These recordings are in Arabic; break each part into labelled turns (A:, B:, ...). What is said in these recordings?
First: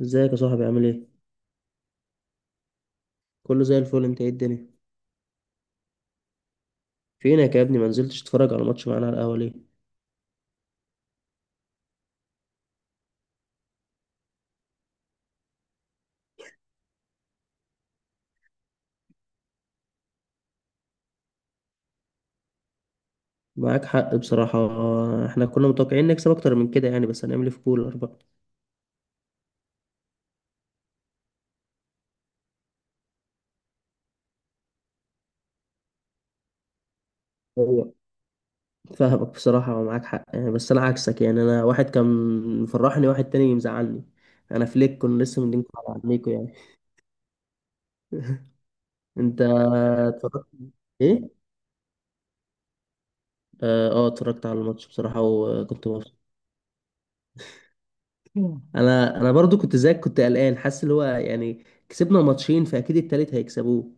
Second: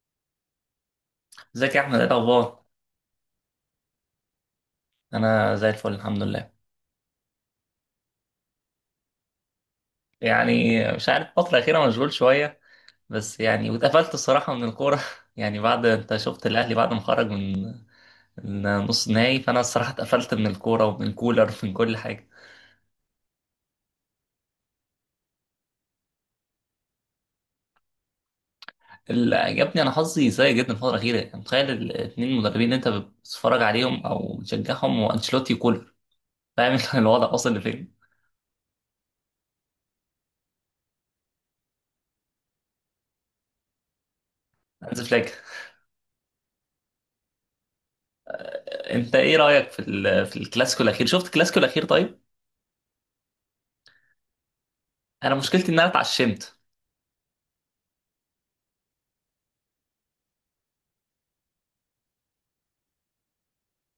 A: ازيك يا صاحبي، عامل ايه؟
B: ازيك يا احمد؟ ايه الاخبار؟
A: كله زي الفل. انت، ايه الدنيا؟
B: انا زي الفل، الحمد لله.
A: فينك يا ابني؟ ما نزلتش تتفرج على ماتش معانا على القهوه ليه؟
B: يعني مش عارف، الفتره الاخيره مشغول شويه. بس يعني واتقفلت الصراحه من الكوره يعني بعد، انت شفت الاهلي بعد ما خرج من نص نهائي، فانا الصراحه اتقفلت من الكوره ومن كولر ومن كل حاجه.
A: معاك حق بصراحه. احنا كنا متوقعين نكسب اكتر من كده يعني، بس هنعمل ايه في كولر بقى؟
B: اللي عجبني، انا حظي سيء جدا الفتره الاخيره. يعني متخيل الاثنين مدربين اللي انت بتتفرج عليهم او بتشجعهم، وانشيلوتي وكولر، فاهم انت الوضع واصل
A: هو
B: لفين؟
A: فاهمك بصراحه ومعاك حق يعني، بس انا عكسك يعني، انا واحد كان مفرحني، واحد تاني مزعلني. انا فليك،
B: هانز
A: كنا
B: فليك.
A: لسه مدينكم على عينيكم يعني.
B: انت ايه
A: انت
B: رايك في في
A: اتفرجت؟
B: الكلاسيكو الاخير؟ شفت
A: ايه،
B: الكلاسيكو الاخير؟ طيب.
A: اه. اتفرجت على الماتش بصراحه
B: انا مشكلتي ان انا
A: وكنت مبسوط.
B: اتعشمت.
A: انا برضو كنت زيك، كنت قلقان حاسس اللي هو يعني كسبنا ماتشين فاكيد التالت هيكسبوه.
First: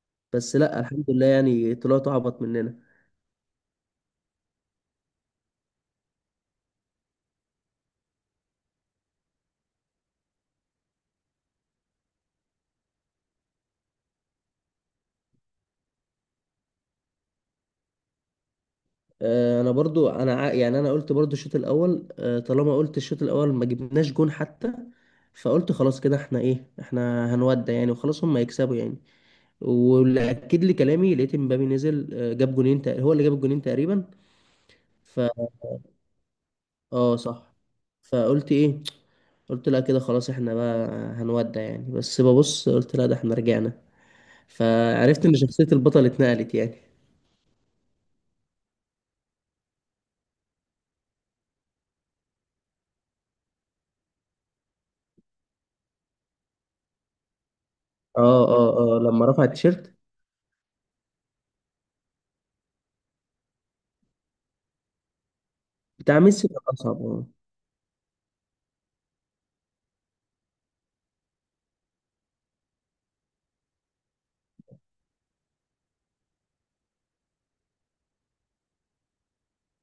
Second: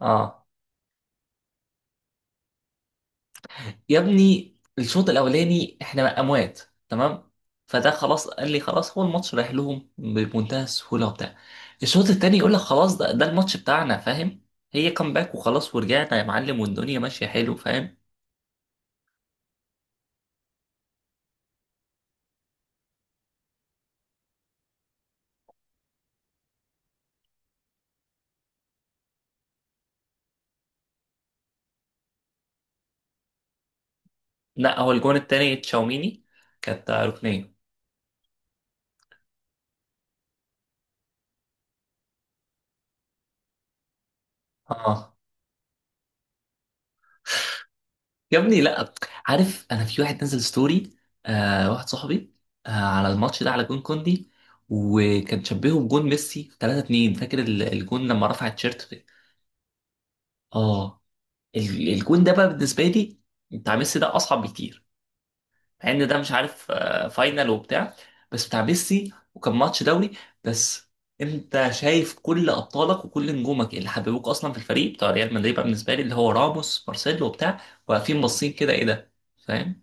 B: اه.
A: بس لا، الحمد لله يعني، طلعتوا اعبط مننا.
B: يا ابني الشوط الاولاني احنا اموات. تمام. فده خلاص، قال لي خلاص، هو الماتش رايح لهم بمنتهى السهوله وبتاع. الشوط التاني يقول لك خلاص، ده الماتش بتاعنا، فاهم؟ هي كامباك، وخلاص ورجعنا يا معلم، والدنيا ماشيه حلو، فاهم؟
A: انا برضو يعني انا قلت برضو الشوط الاول، طالما قلت الشوط الاول ما جبناش جون حتى. فقلت خلاص كده احنا، ايه، احنا هنودع يعني، وخلاص هم هيكسبوا يعني. واللي اكد لي كلامي لقيت مبابي نزل، جاب هو اللي جاب الجونين تقريبا.
B: لا، هو الجون
A: ف
B: التاني تشاوميني، كانت
A: اه
B: ركنيه.
A: صح. فقلت ايه؟ قلت لا، كده خلاص احنا بقى هنودع يعني، بس ببص قلت لا، ده احنا رجعنا.
B: اه.
A: فعرفت ان شخصية البطل اتنقلت يعني.
B: يا ابني لا. عارف، انا في واحد نزل ستوري، واحد صاحبي، على الماتش ده، على جون كوندي. وكان شبهه بجون ميسي 3 2، فاكر الجون لما
A: اه،
B: رفع
A: اه،
B: التيشيرت
A: اه،
B: ده؟
A: لما رفع التيشيرت.
B: اه. الجون ده بقى بالنسبه لي بتاع ميسي، ده اصعب بكتير. مع ان ده
A: بتاع
B: مش
A: ميسي كان
B: عارف،
A: اصعب، اه.
B: فاينل وبتاع. بس بتاع ميسي وكان ماتش دوري. بس انت شايف كل ابطالك وكل نجومك اللي حببوك اصلا في الفريق بتاع ريال مدريد، بقى بالنسبه لي اللي هو راموس مارسيلو وبتاع، واقفين باصين كده ايه ده، فاهم؟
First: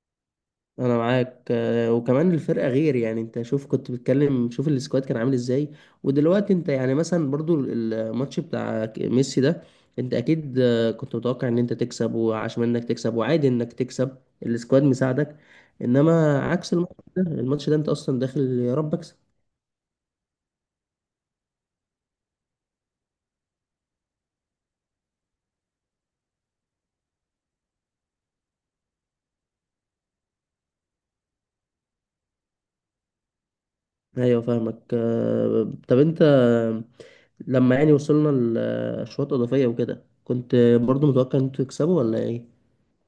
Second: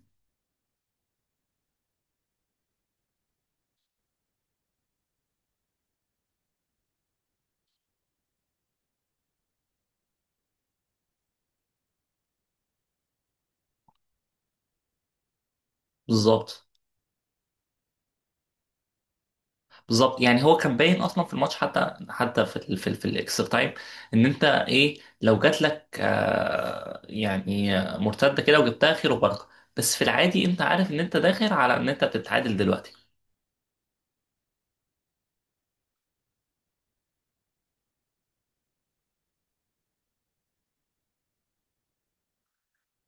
A: انا معاك، وكمان الفرقه غير يعني، انت شوف كنت بتكلم، شوف السكواد كان عامل ازاي. ودلوقتي انت يعني، مثلا برضو الماتش بتاع ميسي ده، انت اكيد كنت متوقع ان انت تكسب، وعشان انك تكسب وعادي انك تكسب، السكواد مساعدك. انما
B: بالظبط.
A: عكس الماتش ده، الماتش ده انت اصلا داخل يا رب اكسب.
B: بالظبط. يعني هو كان باين اصلا في الماتش، حتى حتى في ال في الاكسترا تايم، ان انت ايه، لو جات لك آه يعني مرتده كده وجبتها خير وبركه. بس في العادي انت عارف ان انت داخل على ان انت بتتعادل دلوقتي.
A: ايوه فاهمك، طب انت، لما يعني وصلنا لاشواط اضافيه وكده، كنت برضو متوقع ان انتوا تكسبوا ولا ايه؟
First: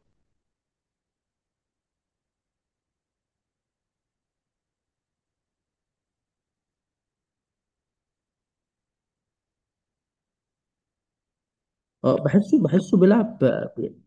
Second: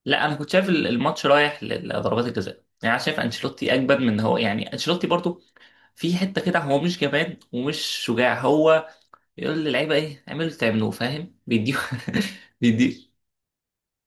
B: لا، انا كنت شايف الماتش رايح لضربات الجزاء. يعني انا شايف انشيلوتي اجبد من إن هو، يعني انشيلوتي برضو في حته كده هو مش جبان ومش شجاع. هو يقول للعيبه ايه، اعملوا اللي تعملوه، فاهم؟ بيديهم.
A: اه، بحسه
B: بيدي.
A: بيلعب.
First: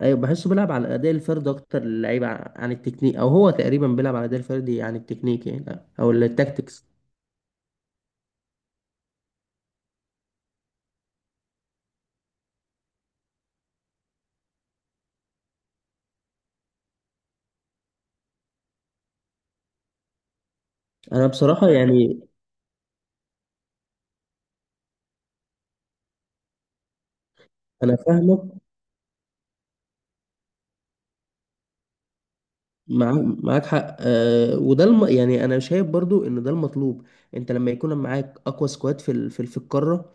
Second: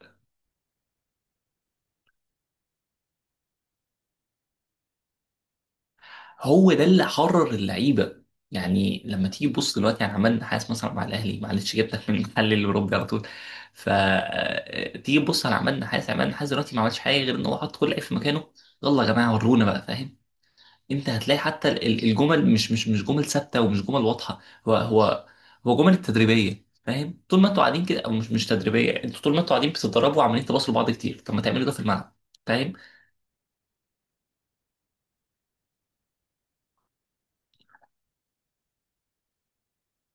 A: ايوه، بحسه بيلعب على الاداء الفردي اكتر، اللعيبه عن التكنيك، او هو تقريبا بيلعب على الاداء الفردي عن التكنيك يعني، او
B: هو ده
A: التاكتكس.
B: اللي حرر اللعيبه. يعني لما تيجي تبص دلوقتي، يعني عماد النحاس مثلا مع الاهلي، معلش جبتك من المحل الاوروبي على طول. ف تيجي تبص على عماد النحاس، عماد النحاس دلوقتي ما عملش حاجه غير ان هو حط كل لعيب في مكانه. يلا يا جماعه ورونا بقى، فاهم؟ انت
A: انا
B: هتلاقي حتى
A: بصراحه يعني،
B: الجمل مش جمل ثابته ومش جمل واضحه. هو هو هو جمل تدريبيه، فاهم؟ طول ما انتوا قاعدين
A: انا
B: كده، او
A: فاهمك.
B: مش تدريبيه، انتوا طول ما انتوا قاعدين بتتدربوا وعمالين تباصوا لبعض كتير، طب ما تعملوا ده في الملعب، فاهم؟
A: معاك معاك حق، وده يعني، انا شايف برضو ان ده المطلوب. انت لما يكون معاك اقوى سكواد في القاره،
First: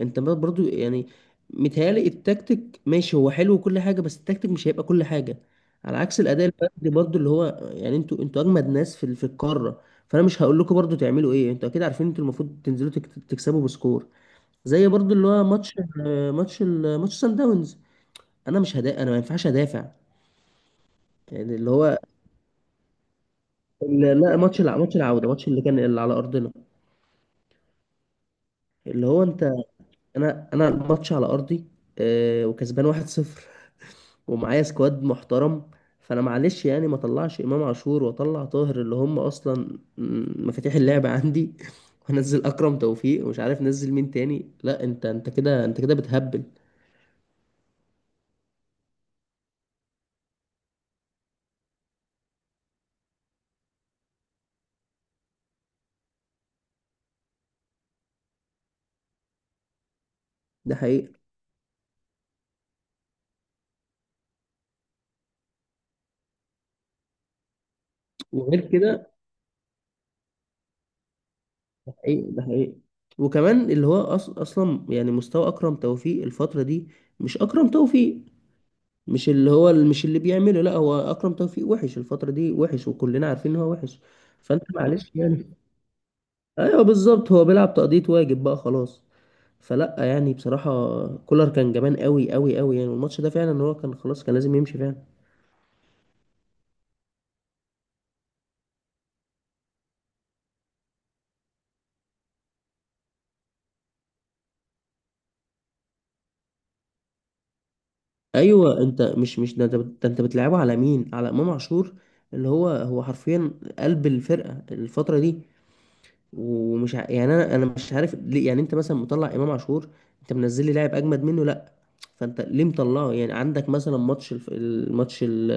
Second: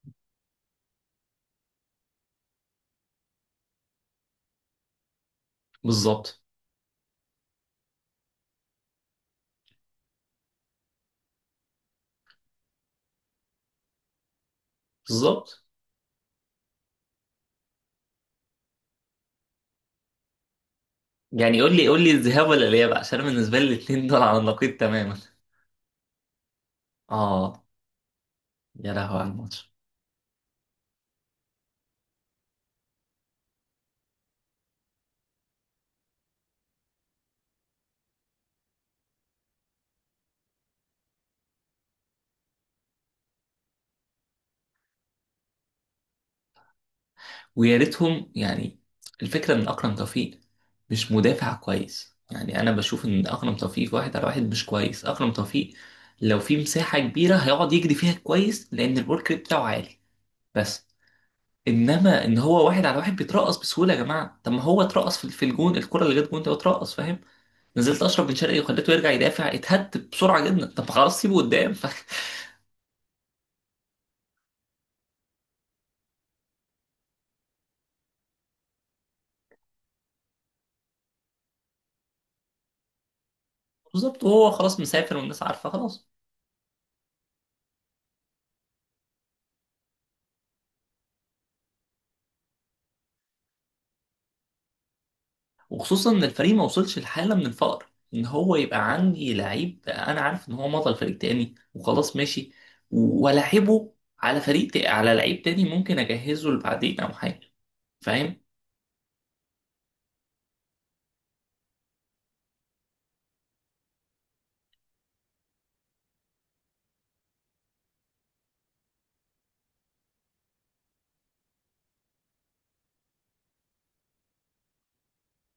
A: انت برضو يعني، متهيألي التكتيك ماشي، هو حلو وكل حاجة، بس التكتيك مش هيبقى كل حاجة. على عكس
B: بالظبط.
A: الأداء الفردي برضو اللي هو يعني، انتوا أجمد ناس في القارة. فأنا مش هقول لكم برضو تعملوا إيه، انتوا أكيد عارفين، انتوا المفروض تنزلوا تكسبوا بسكور، زي برضو اللي هو
B: بالظبط.
A: ماتش سان داونز. أنا مش هدا، أنا ما ينفعش أدافع. يعني
B: يعني
A: اللي هو
B: قول لي، الذهاب ولا الاياب؟ عشان انا بالنسبه لي الاثنين دول
A: لا،
B: على النقيض
A: ماتش
B: تماما.
A: العودة، ماتش اللي كان اللي على أرضنا.
B: اه. يا
A: اللي
B: لهوي
A: هو
B: على
A: انت،
B: الماتش.
A: انا الماتش على ارضي، وكسبان 1-0. ومعايا سكواد محترم. فانا معلش يعني، ما طلعش امام عاشور واطلع طاهر، اللي هم اصلا مفاتيح اللعب عندي. وانزل اكرم توفيق ومش عارف نزل مين تاني، لا انت كده، انت كده بتهبل.
B: ويا ريتهم يعني. الفكره ان اكرم توفيق مش مدافع كويس. يعني انا بشوف ان اكرم توفيق في واحد على واحد مش كويس، اكرم توفيق لو في مساحه كبيره هيقعد يجري فيها كويس، لان الورك ريت بتاعه عالي.
A: ده
B: بس
A: حقيقي.
B: انما ان هو واحد على واحد بيترقص بسهوله، يا جماعه طب ما هو اترقص في الجون، الكره اللي جت جون ده اترقص، فاهم؟ نزلت اشرف بن شرقي
A: وغير
B: وخليته يرجع
A: كده،
B: يدافع، اتهد بسرعه جدا، طب خلاص سيبه قدام.
A: ده حقيقي. ده حقيقي. وكمان اللي هو اصلا يعني، مستوى اكرم توفيق الفتره دي، مش اكرم توفيق، مش اللي هو مش اللي بيعمله، لا هو اكرم توفيق وحش الفتره دي، وحش وكلنا عارفين ان هو وحش.
B: بالظبط. وهو
A: فانت
B: خلاص
A: معلش
B: مسافر والناس
A: يعني.
B: عارفه خلاص.
A: ايوه بالظبط، هو بيلعب تقضيه واجب بقى خلاص. فلا يعني بصراحه، كولر كان جبان قوي قوي قوي يعني، والماتش ده فعلا هو كان خلاص، كان لازم يمشي فعلا.
B: وخصوصا ان الفريق ما وصلش لحاله من الفقر ان هو يبقى عندي لعيب انا عارف ان هو مضى لفريق تاني، وخلاص ماشي. والاعبه على على لعيب تاني ممكن اجهزه لبعدين او حاجه، فاهم؟
A: ايوه، انت مش ده، ده انت بتلعبه على مين، على امام عاشور، اللي هو هو حرفيا قلب الفرقه الفتره دي. ومش يعني انا مش عارف ليه، يعني انت مثلا مطلع امام عاشور. انت منزل لي لاعب اجمد منه؟ لا. فانت ليه مطلعه؟ يعني عندك مثلا ماتش الف... الماتش ال...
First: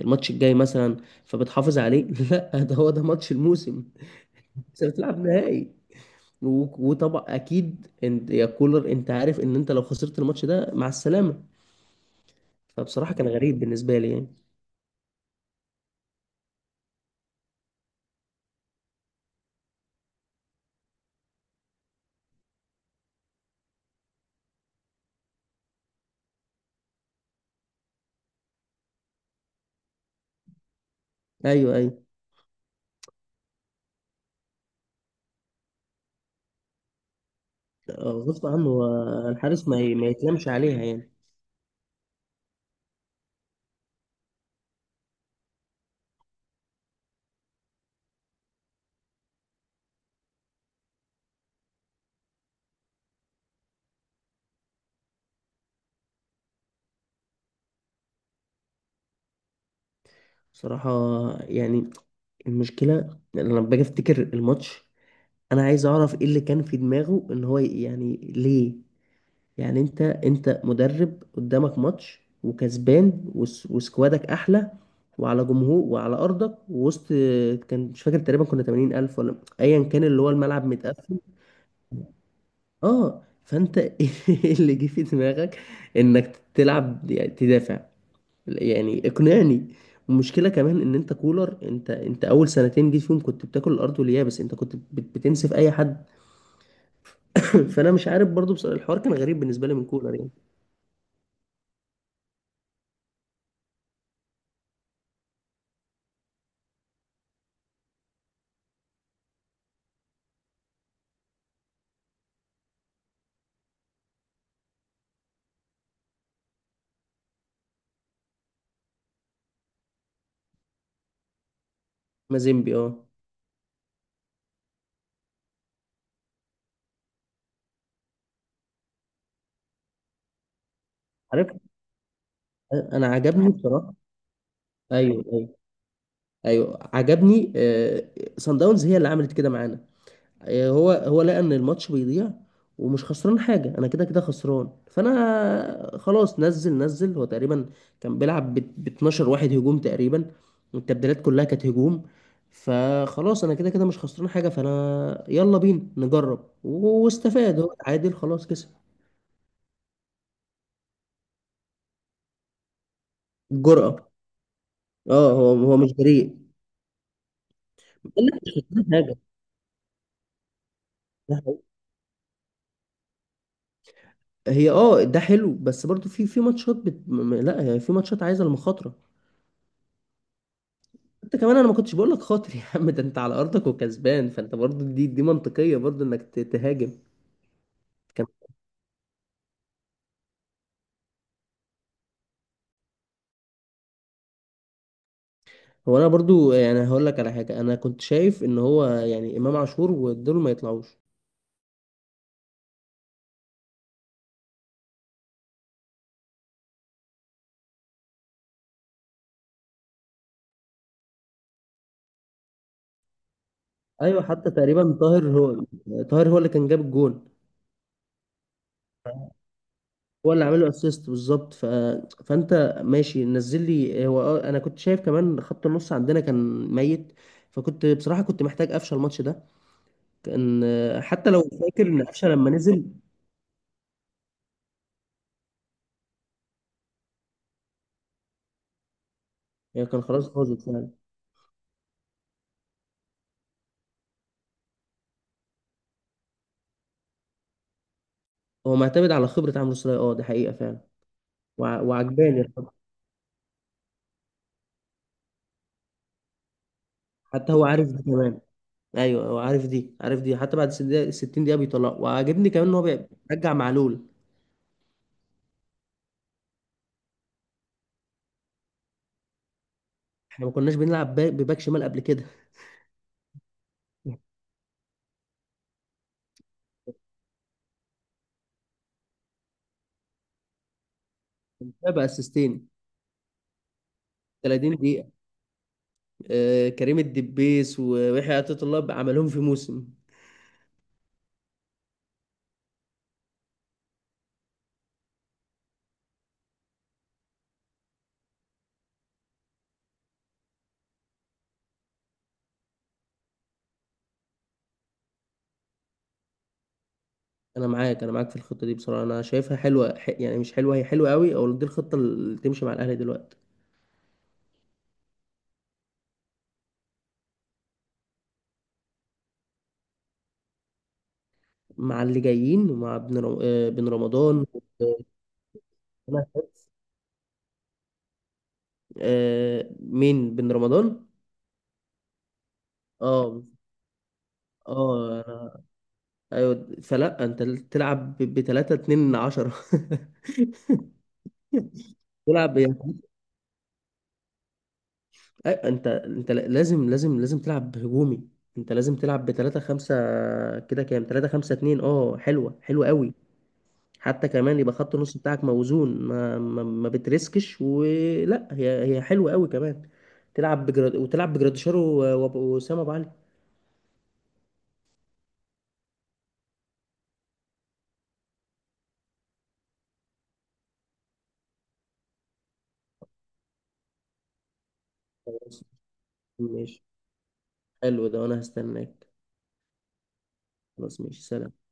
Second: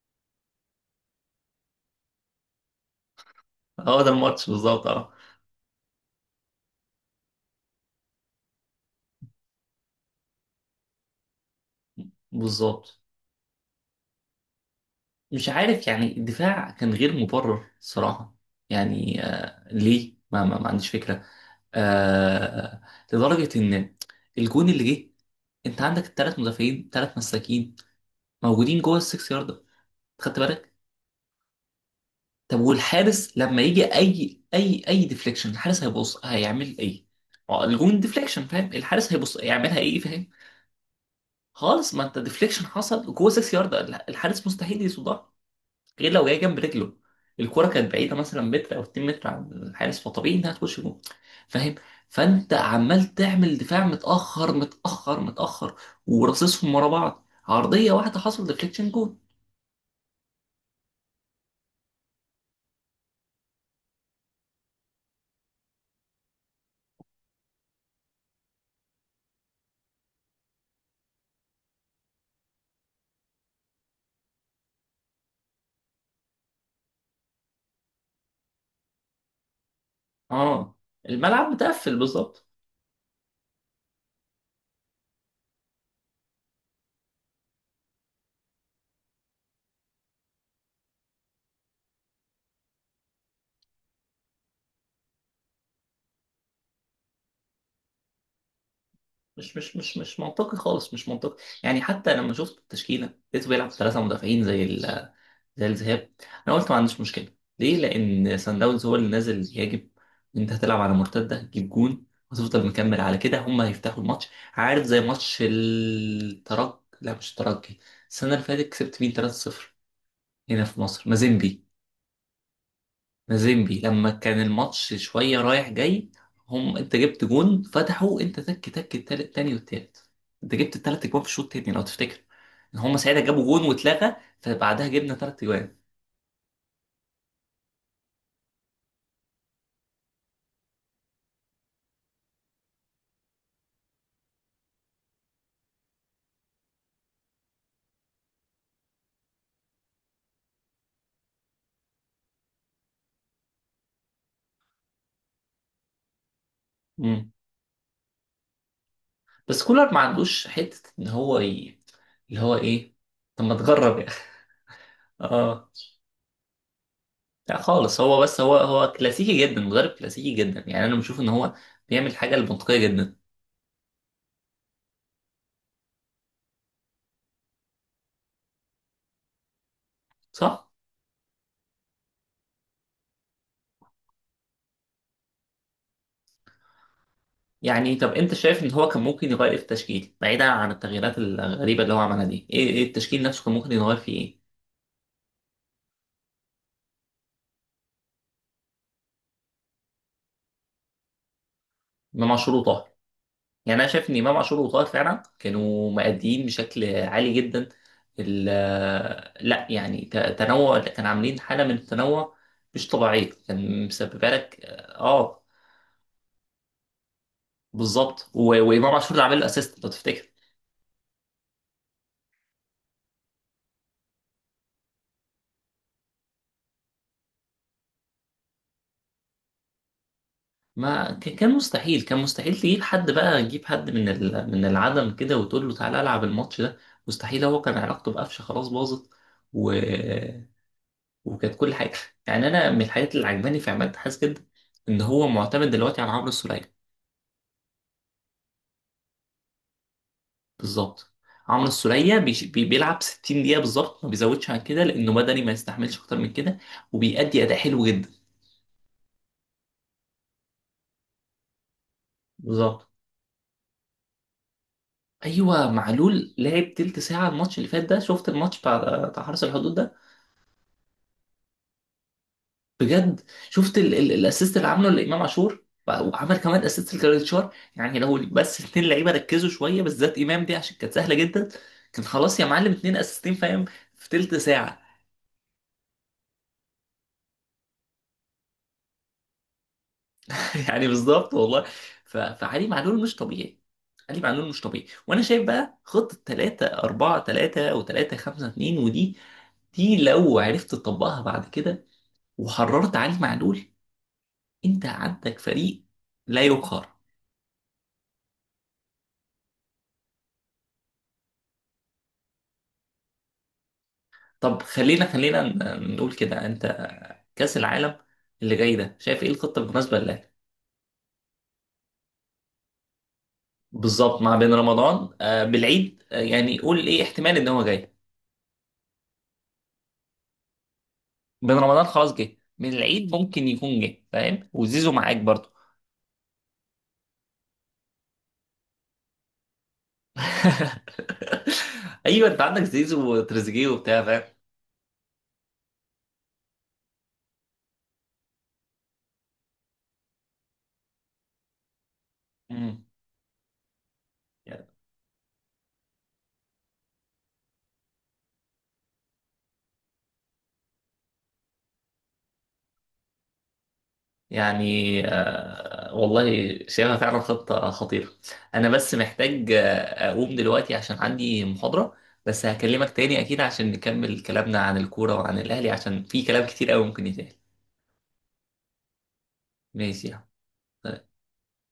A: الماتش الجاي مثلا، فبتحافظ عليه؟ لا، ده هو ده ماتش الموسم.
B: هو ده الماتش
A: انت
B: بالظبط، اه.
A: بتلعب نهائي. و... وطبعا اكيد انت يا كولر، انت عارف ان انت لو خسرت الماتش ده مع السلامة.
B: بالظبط.
A: فبصراحة كان غريب بالنسبة لي يعني.
B: مش عارف، يعني الدفاع كان غير مبرر صراحه. يعني آه ليه، ما عنديش فكره. آه آه، لدرجه ان الجون اللي جه، انت عندك الثلاث مدافعين، ثلاث مساكين موجودين جوه السكس يارده، خدت بالك؟
A: ايوه، ايوه.
B: طب والحارس لما يجي اي ديفليكشن، الحارس هيبص هيعمل ايه؟ ما هو الجون ديفليكشن،
A: غصب عنه.
B: فاهم؟ الحارس هيبص
A: الحارس
B: هيعملها ايه،
A: ما
B: فاهم؟
A: يتلامش عليها يعني.
B: خالص، ما انت ديفليكشن حصل جوه 6 يارده، الحارس مستحيل يصدها غير لو جاي جنب رجله. الكرة كانت بعيدة مثلا متر أو 2 متر عن الحارس، فطبيعي إنها تخش جون، فاهم؟ فأنت عمال تعمل دفاع متأخر متأخر متأخر، وراصصهم ورا بعض، عرضية واحدة حصل ديفليكشن جون.
A: بصراحة يعني، المشكلة إن لما باجي افتكر الماتش، انا عايز اعرف ايه اللي كان في دماغه، ان هو يعني ليه. يعني انت مدرب قدامك ماتش وكسبان، وسكوادك احلى، وعلى جمهور وعلى ارضك، ووسط كان مش فاكر تقريبا كنا 80 الف ولا ايا كان، اللي هو الملعب
B: اه،
A: متقفل.
B: الملعب متقفل بالظبط.
A: اه، فانت ايه اللي جه في دماغك؟ انك تلعب يعني تدافع؟ يعني اقنعني. والمشكله كمان ان انت كولر، انت اول سنتين جيت فيهم كنت بتاكل الارض واليابس، انت كنت بتنسف اي حد. فانا مش عارف برضو بصراحة، الحوار كان غريب بالنسبه لي من كولر
B: مش
A: يعني.
B: منطقي خالص، مش منطقي. يعني حتى لما شفت التشكيله لقيته بيلعب ثلاثه مدافعين زي زي الذهاب. انا قلت ما عنديش مشكله. ليه؟ لان سان داونز هو اللي نازل يهاجم، انت هتلعب على مرتده، هتجيب جون وتفضل مكمل على كده، هم هيفتحوا الماتش. عارف زي ماتش الترجي؟ لا، مش الترجي. السنه اللي فاتت كسبت مين 3-0؟ هنا في مصر، مازيمبي.
A: مازيمبي، اه
B: مازيمبي لما كان الماتش شوية رايح جاي، هم انت جبت جون فتحوا، انت تك تك، التالت تاني والتالت. انت جبت التلات اجوان في الشوط
A: عارف.
B: التاني لو تفتكر. ان هم
A: انا
B: ساعتها جابوا
A: عجبني
B: جون
A: بصراحه.
B: واتلغى، فبعدها جبنا
A: ايوه،
B: تلات
A: ايوه.
B: اجوان.
A: ايوه عجبني. سان داونز هي اللي عملت كده معانا. هو هو لقى ان الماتش بيضيع، ومش خسران حاجه، انا كده كده خسران، فانا خلاص نزل هو تقريبا كان بيلعب ب 12 واحد هجوم تقريبا. والتبديلات كلها كانت هجوم. فخلاص انا كده كده مش خسران حاجه، فانا يلا بينا نجرب،
B: مم.
A: واستفاد هو، اتعادل خلاص كسب.
B: بس كولر ما عندوش حتة ان هو اللي هو ايه، طب ما تجرب يا
A: الجرأة.
B: اخي.
A: اه، هو
B: اه.
A: هو مش جريء.
B: لا خالص، هو
A: قال لك
B: بس
A: مش
B: هو
A: خسران
B: هو
A: حاجه.
B: كلاسيكي جدا، مدرب كلاسيكي جدا. يعني انا بشوف ان
A: ده
B: هو
A: حقيقي.
B: بيعمل حاجة المنطقية جدا،
A: هي اه ده حلو، بس برضو في ماتشات لا، هي في ماتشات عايزه المخاطره.
B: صح؟
A: انت كمان انا ما كنتش بقول لك خاطر، يا عم، ده انت على ارضك وكسبان، فانت برضو دي منطقيه، برضو انك تهاجم.
B: يعني طب انت
A: كم-
B: شايف ان هو كان ممكن يغير ايه في التشكيل، بعيدا عن التغييرات الغريبه اللي هو عملها دي، ايه التشكيل نفسه كان ممكن يغير فيه ايه؟
A: هو انا برضو يعني هقول لك على حاجه، انا كنت شايف ان هو يعني امام عاشور ودول ما يطلعوش.
B: امام عاشور وطاهر. يعني انا شايف ان امام عاشور وطاهر فعلا كانوا مأديين بشكل عالي جدا. لا يعني تنوع، كان عاملين حاله من التنوع مش طبيعيه، كان
A: ايوه،
B: مسببه
A: حتى
B: لك.
A: تقريبا طاهر
B: اه،
A: هو طاهر هو اللي كان جاب الجون.
B: بالظبط. وامام عاشور اللي عامل الاسيست لو تفتكر.
A: هو اللي عامل له اسيست بالظبط. ف... فانت ماشي نزل لي هو اه، انا كنت شايف كمان خط النص عندنا كان ميت. فكنت بصراحه، كنت محتاج قفشه الماتش ده، كان.
B: ما
A: حتى لو
B: كان
A: فاكر
B: مستحيل،
A: ان
B: كان
A: قفشه لما
B: مستحيل تجيب
A: نزل،
B: حد بقى، تجيب حد من من العدم كده وتقول له تعالى العب الماتش ده، مستحيل. هو كان علاقته بقفشه خلاص باظت و...
A: يعني كان خلاص باظت.
B: وكانت كل حاجه. يعني انا من الحاجات اللي عجباني في عماد حاس جدا، ان هو معتمد دلوقتي على عمرو السوليه.
A: هو معتمد على خبرة عمرو سولية، اه دي حقيقة فعلا.
B: بالظبط. عمرو السوليه
A: وعجباني الخبرة.
B: بيلعب 60 دقيقه بالظبط، ما بيزودش عن كده لانه بدني ما يستحملش اكتر من كده، وبيأدي
A: حتى
B: اداء
A: هو
B: حلو
A: عارف دي
B: جدا.
A: كمان. ايوه، هو عارف دي، عارف دي، حتى بعد 60 دقيقة، 60 دقيقة بيطلع، وعاجبني كمان ان هو
B: بالظبط.
A: بيرجع معلول.
B: ايوه، معلول لعب تلت ساعه الماتش اللي فات ده، شفت الماتش بتاع حرس الحدود ده؟
A: احنا ما كناش بنلعب بباك شمال قبل كده.
B: بجد، شفت الاسيست اللي عامله لامام عاشور، وعمل كمان اسيست لجريتشار؟ يعني لو بس اتنين لعيبه ركزوا شويه، بالذات امام دي عشان كانت سهله جدا،
A: ده
B: كان خلاص يا
A: باسيستين،
B: معلم اتنين اسيستين، فاهم؟ في تلت
A: 30
B: ساعه.
A: دقيقة. كريم الدبيس ويحيى عطية الله بقى عملهم في موسم.
B: يعني بالظبط والله. فعلي معلول مش طبيعي، علي معلول مش طبيعي. وانا شايف بقى خطه 3 4 3 و3 5 2، ودي لو عرفت تطبقها بعد كده وحررت علي معلول، انت عندك فريق لا يقهر.
A: انا معاك في الخطة دي بصراحة، انا شايفها حلوة، يعني مش حلوة، هي حلوة قوي، او دي الخطة اللي تمشي مع الاهلي دلوقتي.
B: طب خلينا نقول كده، انت كأس العالم اللي جاي ده شايف ايه الخطة المناسبة لك؟
A: مع اللي جايين، ومع بن
B: بالظبط، مع
A: رمضان.
B: بين رمضان بالعيد، يعني قول ايه احتمال ان هو جاي،
A: مين بن رمضان؟
B: بين رمضان خلاص جه من العيد،
A: اه،
B: ممكن يكون جه، فاهم؟ وزيزو معاك
A: اه،
B: برضه.
A: ايوه، فلا انت تلعب ب 3 2 10.
B: ايوه، انت
A: تلعب
B: عندك
A: يعني،
B: زيزو وتريزيجيه وبتاع، فاهم؟
A: انت لازم لازم لازم تلعب هجومي. انت لازم تلعب ب 3 5، كده كام؟ 3 5 2، اه حلوه،
B: مم.
A: حلوه قوي. حتى كمان يبقى خط النص بتاعك موزون، ما بترسكش ولا، هي هي حلوه قوي كمان. تلعب بجراد، وتلعب بجراديشار، وسام ابو علي.
B: يعني آه والله شايفها فعلا خطة خطيرة. أنا بس محتاج أقوم دلوقتي عشان عندي محاضرة. بس هكلمك تاني أكيد عشان نكمل كلامنا عن الكورة وعن
A: خلاص،
B: الأهلي، عشان في كلام كتير
A: ماشي،
B: أوي ممكن يتقال.
A: حلو ده وانا هستناك.
B: ماشي.
A: خلاص، ماشي، سلام.